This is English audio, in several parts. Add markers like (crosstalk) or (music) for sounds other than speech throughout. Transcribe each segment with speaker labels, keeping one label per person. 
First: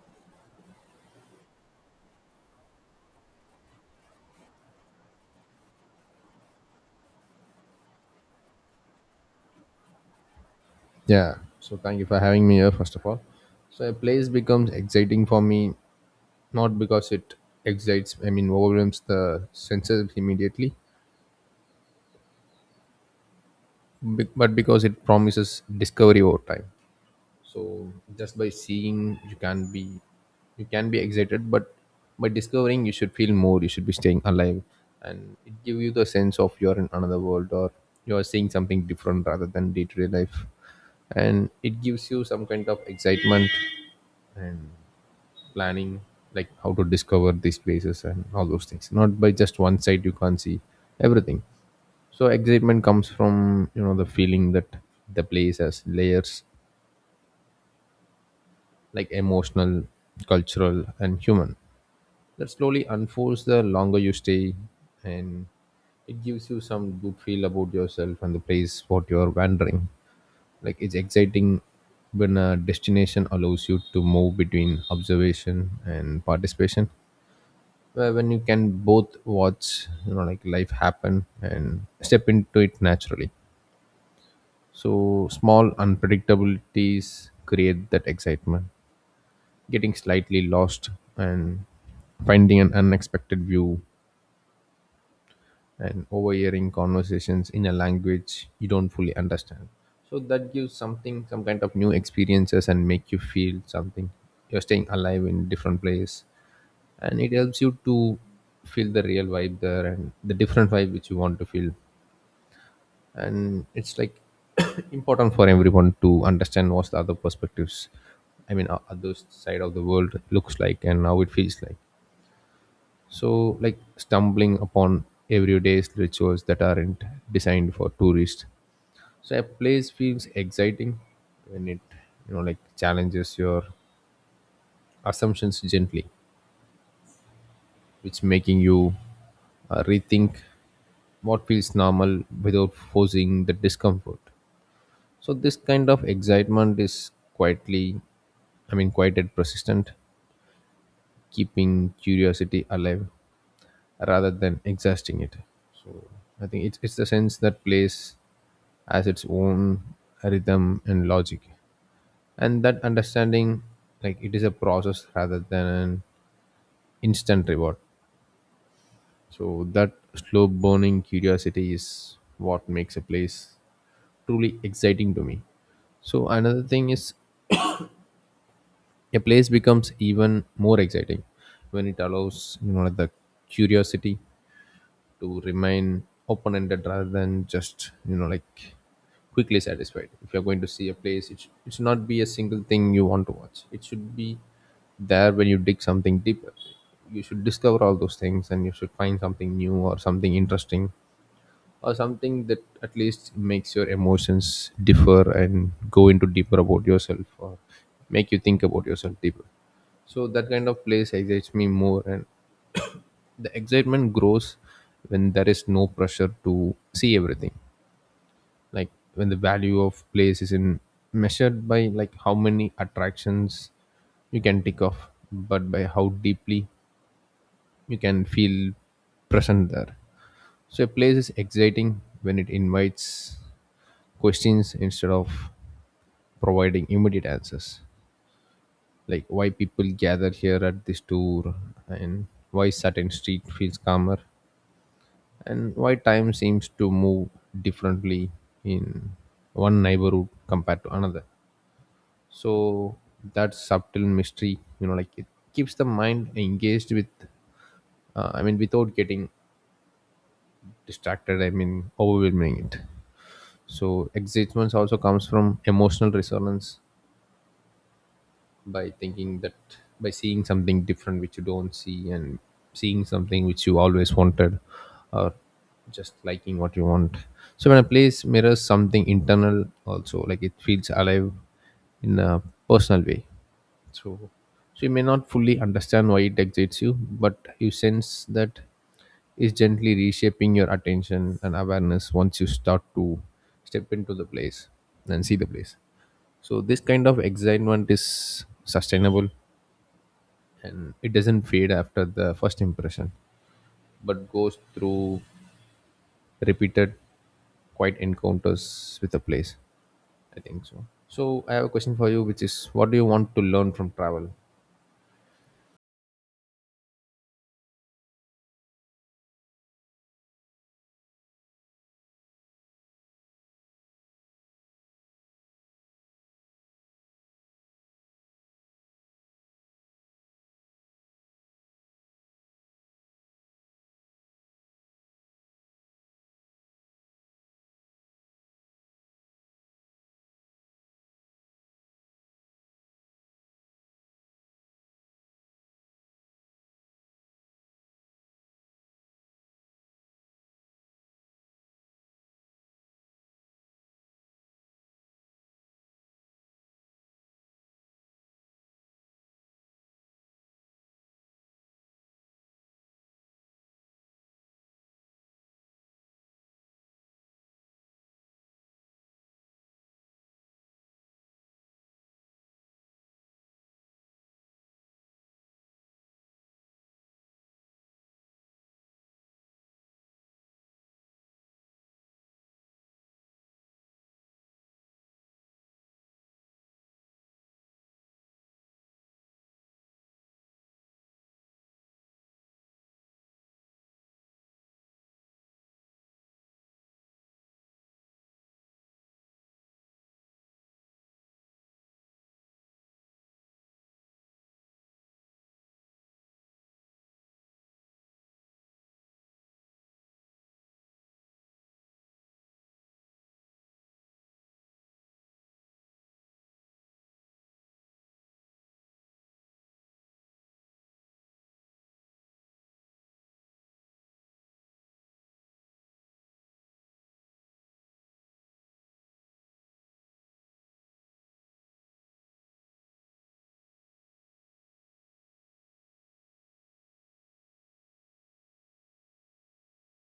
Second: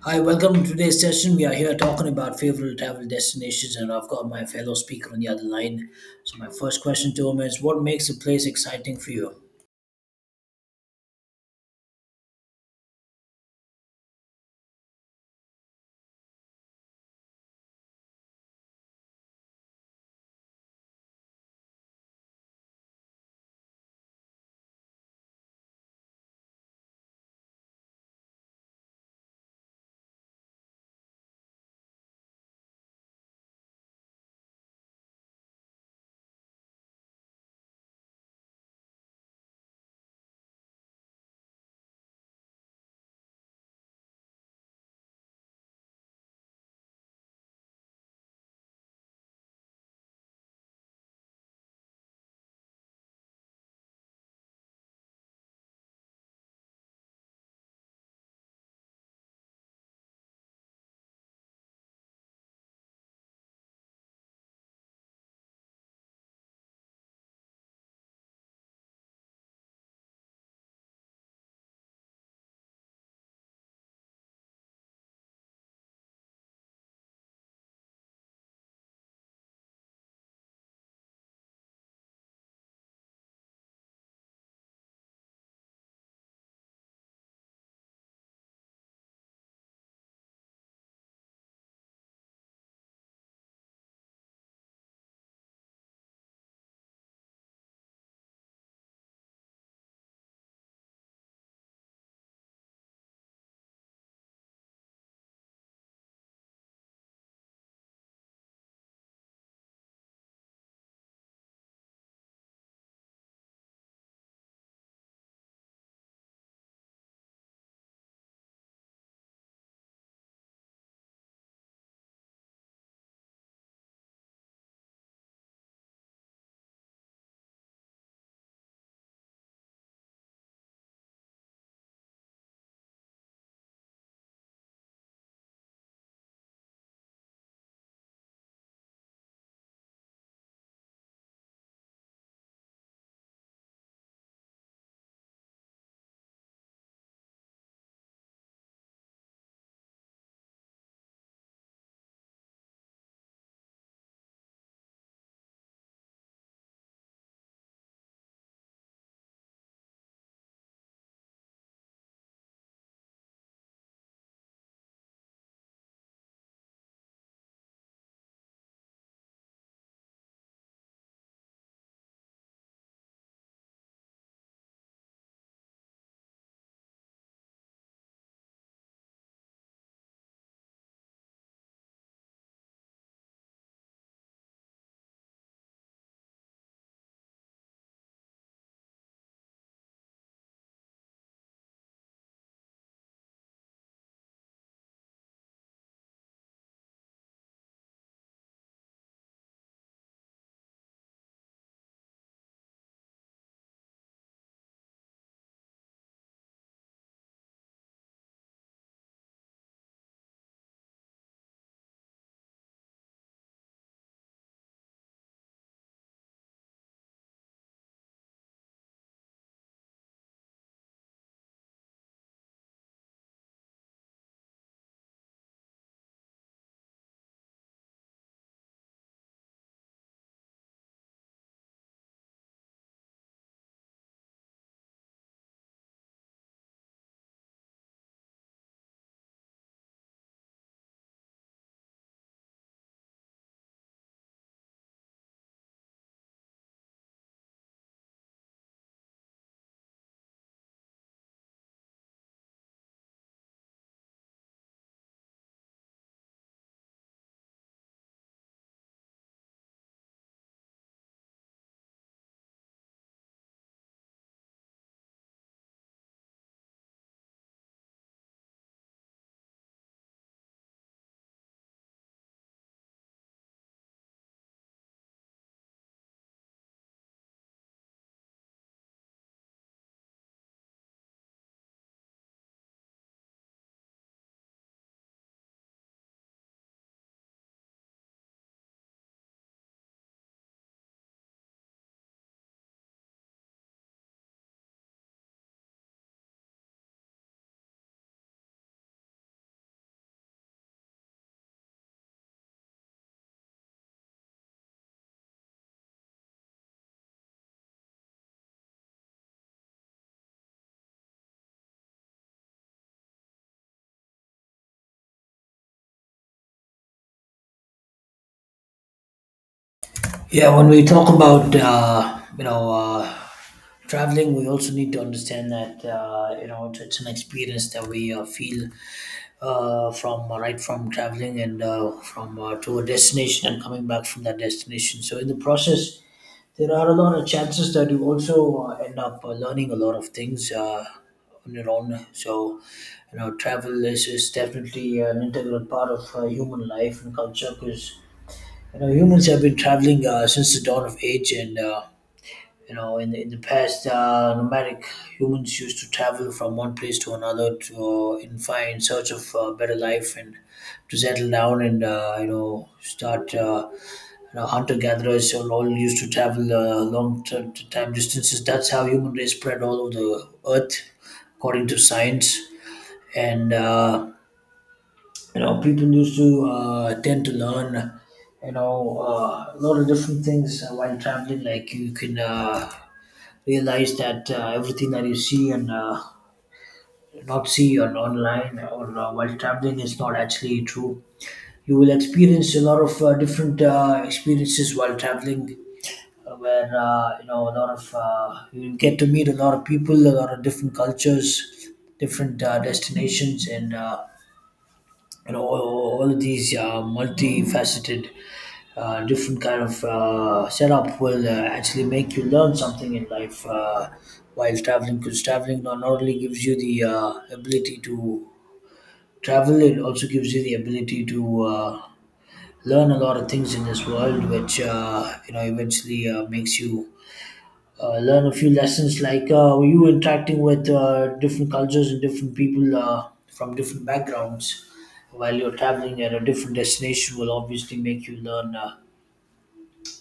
Speaker 1: Hi, welcome to today's session. We are here talking about favorite travel destinations, and I've got my fellow speaker on the other line. So, my first question to him is, what makes a place exciting for you?
Speaker 2: Yeah. So thank you for having me here, first of all. So a place becomes exciting for me not because it overwhelms the senses immediately, but because it promises discovery over time. So just by seeing, you can be excited, but by discovering, you should feel more. You should be staying alive, and it gives you the sense of you're in another world or you are seeing something different rather than day to day life, and it gives you some kind of excitement and planning like how to discover these places and all those things not by just one side you can't see everything. So excitement comes from the feeling that the place has layers like emotional, cultural and human that slowly unfolds the longer you stay, and it gives you some good feel about yourself and the place what you're wandering. Like it's exciting when a destination allows you to move between observation and participation, where when you can both watch like life happen and step into it naturally. So small unpredictabilities create that excitement, getting slightly lost and finding an unexpected view and overhearing conversations in a language you don't fully understand. So that gives something, some kind of new experiences, and make you feel something. You're staying alive in different place, and it helps you to feel the real vibe there and the different vibe which you want to feel. And it's like (coughs) (clears throat) important for everyone to understand what's the other perspectives, I mean other side of the world looks like and how it feels like. So like stumbling upon everyday rituals that aren't designed for tourists. So a place feels exciting when it like challenges your assumptions gently, which making you rethink what feels normal without forcing the discomfort. So this kind of excitement is quite and persistent, keeping curiosity alive rather than exhausting it. I think it's the sense that plays as its own rhythm and logic, and that understanding, like it is a process rather than an instant reward. So that slow burning curiosity is what makes a place truly exciting to me. So another thing is, a place becomes even more exciting when it allows like the curiosity to remain open ended rather than just like quickly satisfied. If you're going to see a place, it should not be a single thing you want to watch. It should be there when you dig something deeper. You should discover all those things and you should find something new or something interesting or something that at least makes your emotions differ and go into deeper about yourself or make you think about yourself deeper. So that kind of place excites me more, and the excitement grows when there is no pressure to see everything, like when the value of place isn't measured by like how many attractions you can tick off but by how deeply you can feel present there. So a place is exciting when it invites questions instead of providing immediate answers, like why people gather here at this tour and why certain street feels calmer and why time seems to move differently in one neighborhood compared to another. So that subtle mystery, like it keeps the mind engaged with without getting distracted I mean overwhelming it. So excitement also comes from emotional resonance, by thinking that, by seeing something different which you don't see and seeing something which you always wanted, or just liking what you want. So when a place mirrors something internal also, like it feels alive in a personal way. So you may not fully understand why it excites you, but you sense that is gently reshaping your attention and awareness once you start to step into the place and see the place. So this kind of excitement is sustainable, and it doesn't fade after the first impression but goes through repeated quiet encounters with a place, I think. So I have a question for you, which is what do you want to learn from travel?
Speaker 1: Yeah, when we talk about you know traveling, we also need to understand that you know it's an experience that we feel from right from traveling and from to a destination and coming back from that destination. So, in the process, there are a lot of chances that you also end up learning a lot of things on your own. So, you know, travel is definitely an integral part of human life and culture because, you know, humans have been traveling since the dawn of age. And, in the past, nomadic humans used to travel from one place to another to in search of better life and to settle down and hunter gatherers all used to travel long time distances. That's how human race spread all over the earth, according to science. And you know, people used to tend to learn, you know, a lot of different things while traveling. Like you can realize that everything that you see and not see on online or while traveling is not actually true. You will experience a lot of different experiences while traveling where you know a lot of you get to meet a lot of people, a lot of different cultures, different destinations, and you know all of these multifaceted, different kind of setup will actually make you learn something in life while traveling. Because traveling not only gives you the ability to travel, it also gives you the ability to. Learn a lot of things in this world which you know eventually makes you learn a few lessons, like you interacting with different cultures and different people from different backgrounds while you're traveling at a different destination will obviously make you learn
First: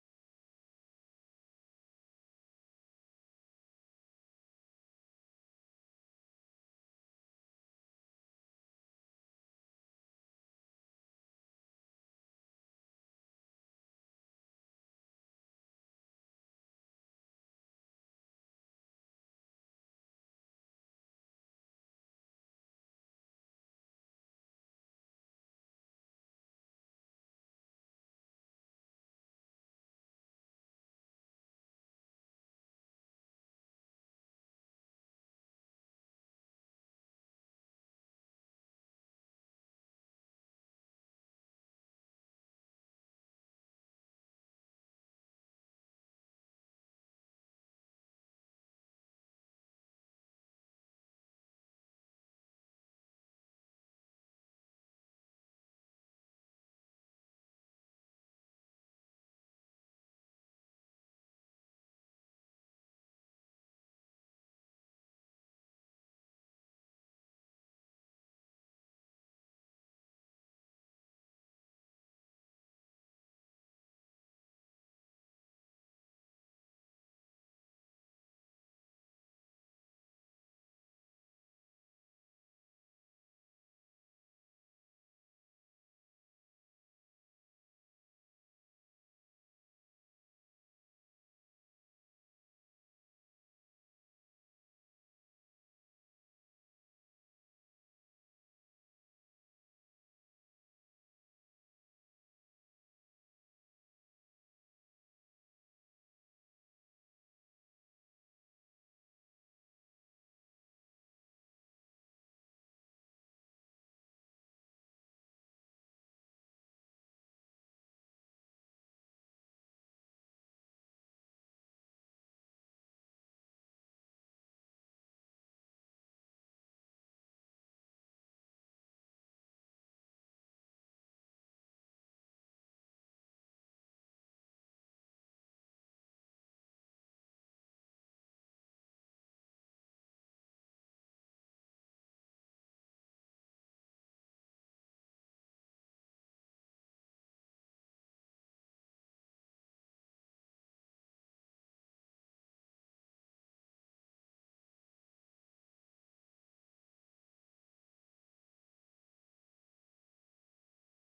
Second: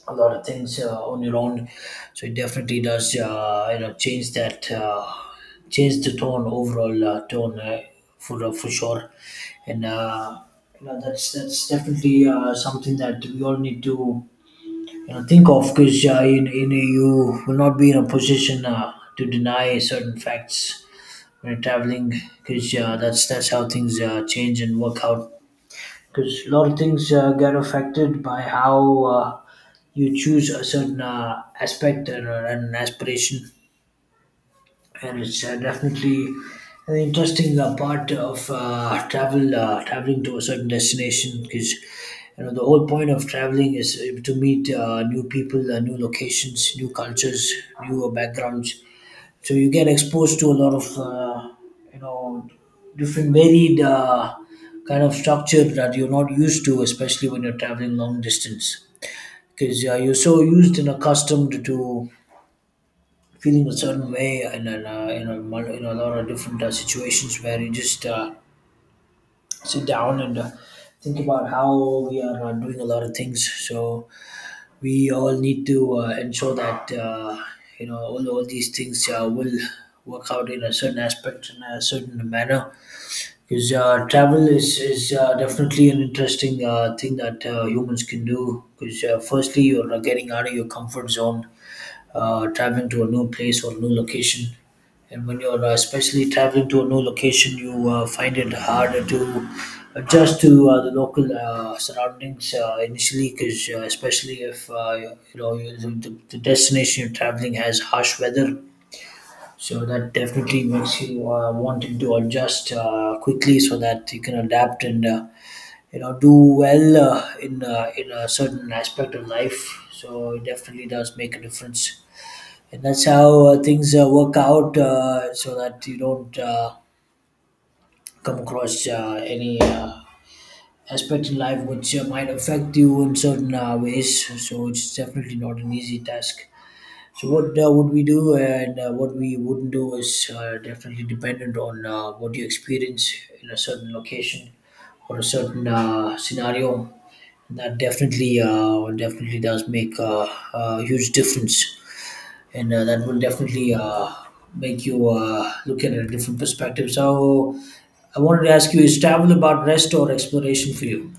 Speaker 1: a lot of things on your own. So it definitely does you know change that change the tone overall tone for sure. And you know, that's definitely something that we all need to you know think of, because you know you will not be in a position to deny certain facts when you're traveling, because that's how things change and work out, because a lot of things get affected by how you choose a certain aspect and and an aspiration. And it's definitely an interesting part of traveling to a certain destination, because you know the whole point of traveling is to meet new people, new locations, new cultures, new backgrounds. So you get exposed to a lot of you know different varied kind of structure that you're not used to, especially when you're traveling long distance, because you're so used and accustomed to feeling a certain way, and then you know in a lot of different situations where you just sit down and think about how we are doing a lot of things. So we all need to ensure that you know all these things will work out in a certain aspect in a certain manner, because travel is definitely an interesting thing that humans can do. Because firstly, you're getting out of your comfort zone, traveling to a new place or new location. And when you're especially traveling to a new location, you find it harder to adjust to the local surroundings initially, because especially if you know the destination you're traveling has harsh weather, so that definitely makes you wanting to adjust quickly so that you can adapt and you know do well in in a certain aspect of life. So it definitely does make a difference, and that's how things work out. So that you don't come across any aspect in life which might affect you in certain ways. So it's definitely not an easy task. So what would we do and what we wouldn't do is definitely dependent on what you experience in a certain location or a certain scenario. And that definitely does make a huge difference, and that will definitely make you look at it a different perspective. So I wanted to ask you: is travel about rest or exploration for you?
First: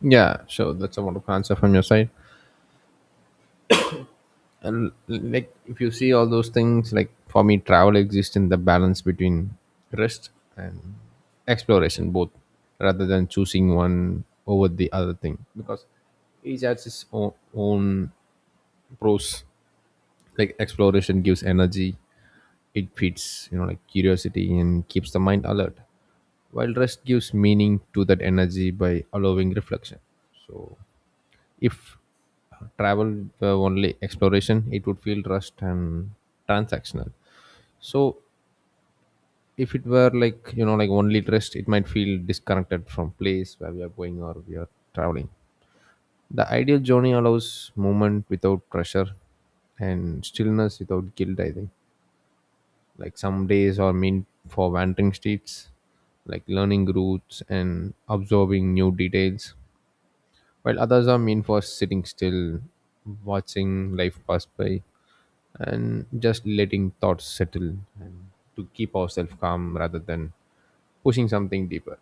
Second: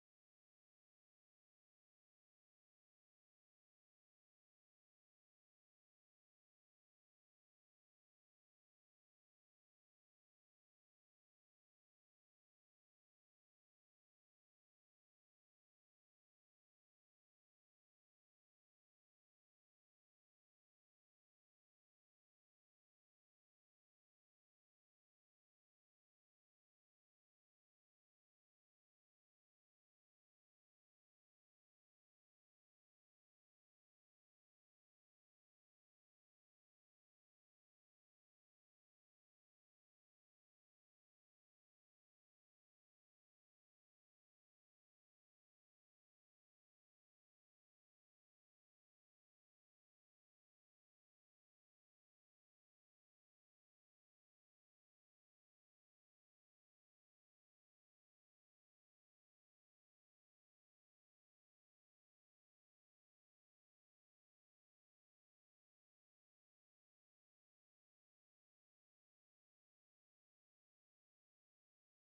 Speaker 2: Yeah, sure. That's a wonderful answer from your side. And like if you see all those things, like for me travel exists in the balance between rest and exploration both, rather than choosing one over the other thing, because each has its own pros. Like exploration gives energy, it feeds like curiosity and keeps the mind alert, while rest gives meaning to that energy by allowing reflection. So if travel were only exploration, it would feel rushed and transactional. So if it were like like only rest, it might feel disconnected from place where we are going or we are traveling. The ideal journey allows movement without pressure and stillness without guilt, I think. Like some days are meant for wandering streets, like learning routes and absorbing new details, while others are meant for sitting still, watching life pass by, and just letting thoughts settle and to keep ourselves calm rather than pushing something deeper.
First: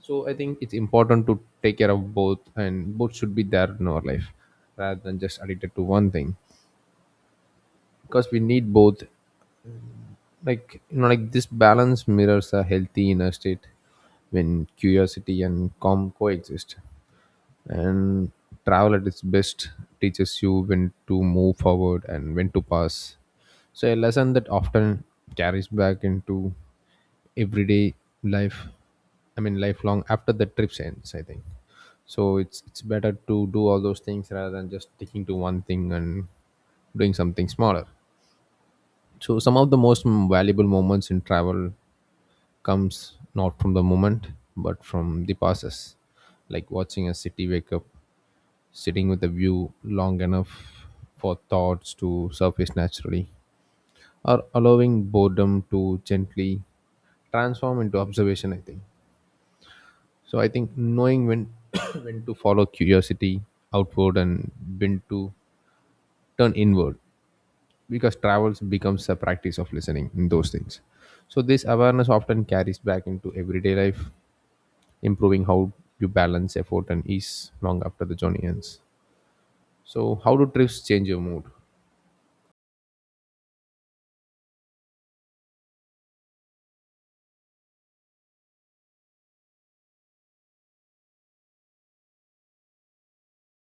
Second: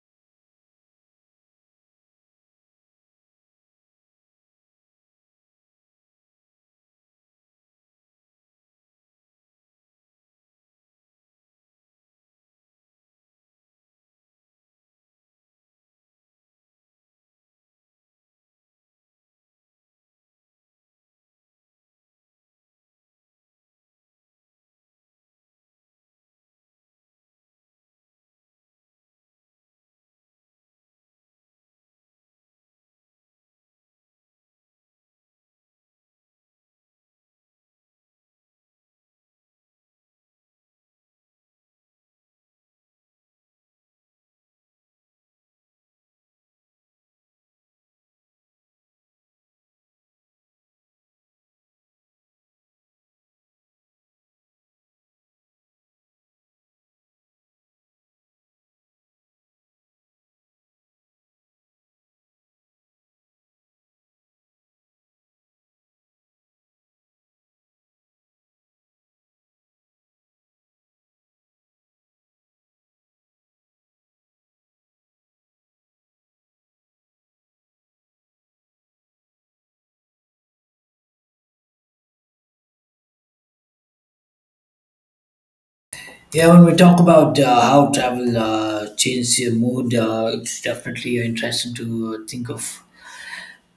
Speaker 2: So I think it's important to take care of both, and both should be there in our life rather than just addicted to one thing, because we need both. Like like this balance mirrors a healthy inner state when curiosity and calm coexist. And travel at its best teaches you when to move forward and when to pass. So a lesson that often carries back into everyday life, I mean lifelong after the trip ends, I think. So it's better to do all those things rather than just sticking to one thing and doing something smaller. So some of the most valuable moments in travel comes not from the moment but from the passes, like watching a city wake up, sitting with the view long enough for thoughts to surface naturally, or allowing boredom to gently transform into observation, I think. So I think knowing when (coughs) when to follow curiosity outward and when to turn inward, because travels becomes a practice of listening in those things. So this awareness often carries back into everyday life, improving how you balance effort and ease long after the journey ends. So, how do trips change your mood?
Speaker 1: Yeah, when we talk about how travel changes your mood, it's definitely interesting to think of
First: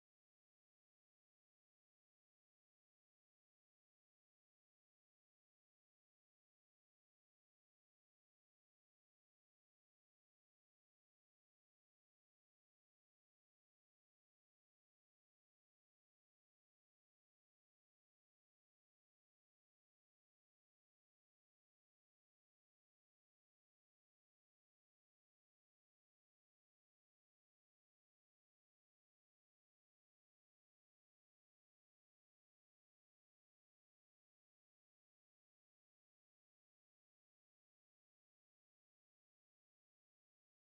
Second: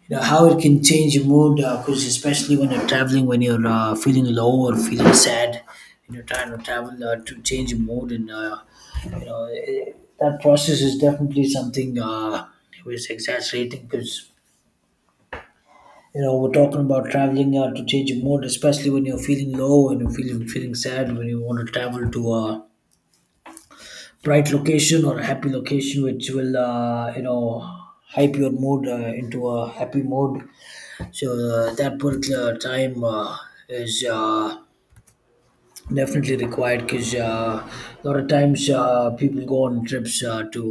Speaker 1: you know, how it can change your mood. Because especially when you're traveling, when you're feeling low or feeling sad, you are trying to travel to change your mood, and you know, that process is definitely something was exaggerating, because you know we're talking about traveling to change your mood, especially when you're feeling low and you're feeling sad when you want to travel to. Bright location or a happy location which will you know hype your mood into a happy mode. So that particular time is definitely required, because a lot of times people go on trips to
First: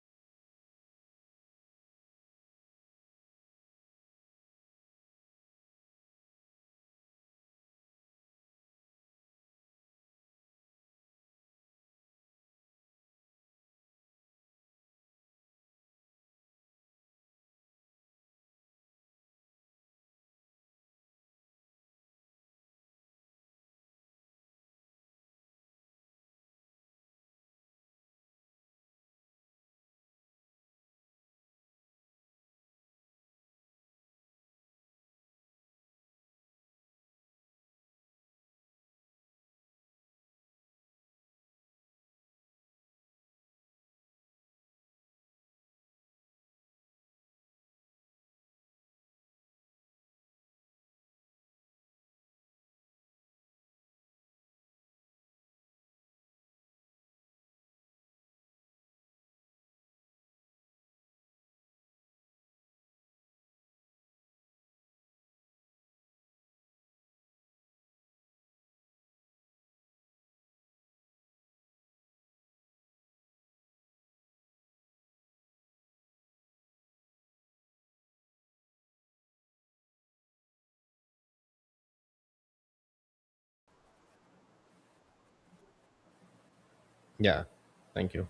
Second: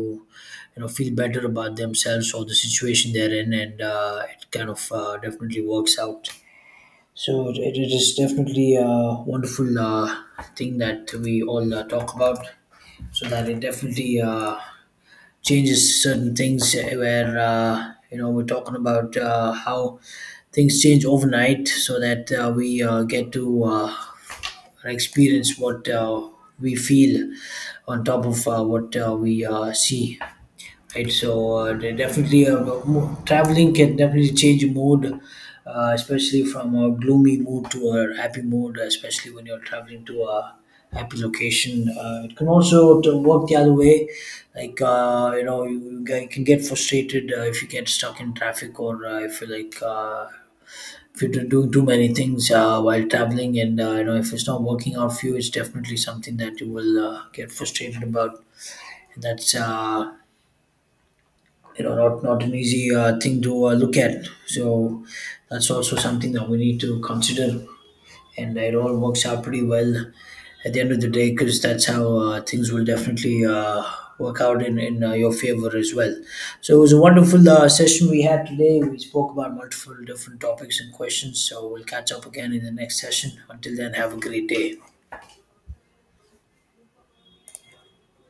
Speaker 1: you know feel better about themselves or the situation they're in, and it kind of definitely works out. So it is definitely a wonderful thing that we all talk about. So that it definitely changes certain things where you know we're talking about how things change overnight, so that we get to experience what we feel on top of what we see, right? So traveling can definitely change your mood, especially from a gloomy mood to a happy mood, especially when you're traveling to a happy location. It can also to work the other way, like you can get frustrated if you get stuck in traffic or if you like. If you're doing too many things while traveling, and you know if it's not working out for you, it's definitely something that you will get frustrated about. And that's you know not an easy thing to look at. So that's also something that we need to consider, and it all works out pretty well at the end of the day, because that's how things will definitely work out in your favor as well. So it was a wonderful session we had today. We spoke about multiple different topics and questions, so we'll catch up again in the next session. Until then, have a great day.
Speaker 2: Yeah, thank you.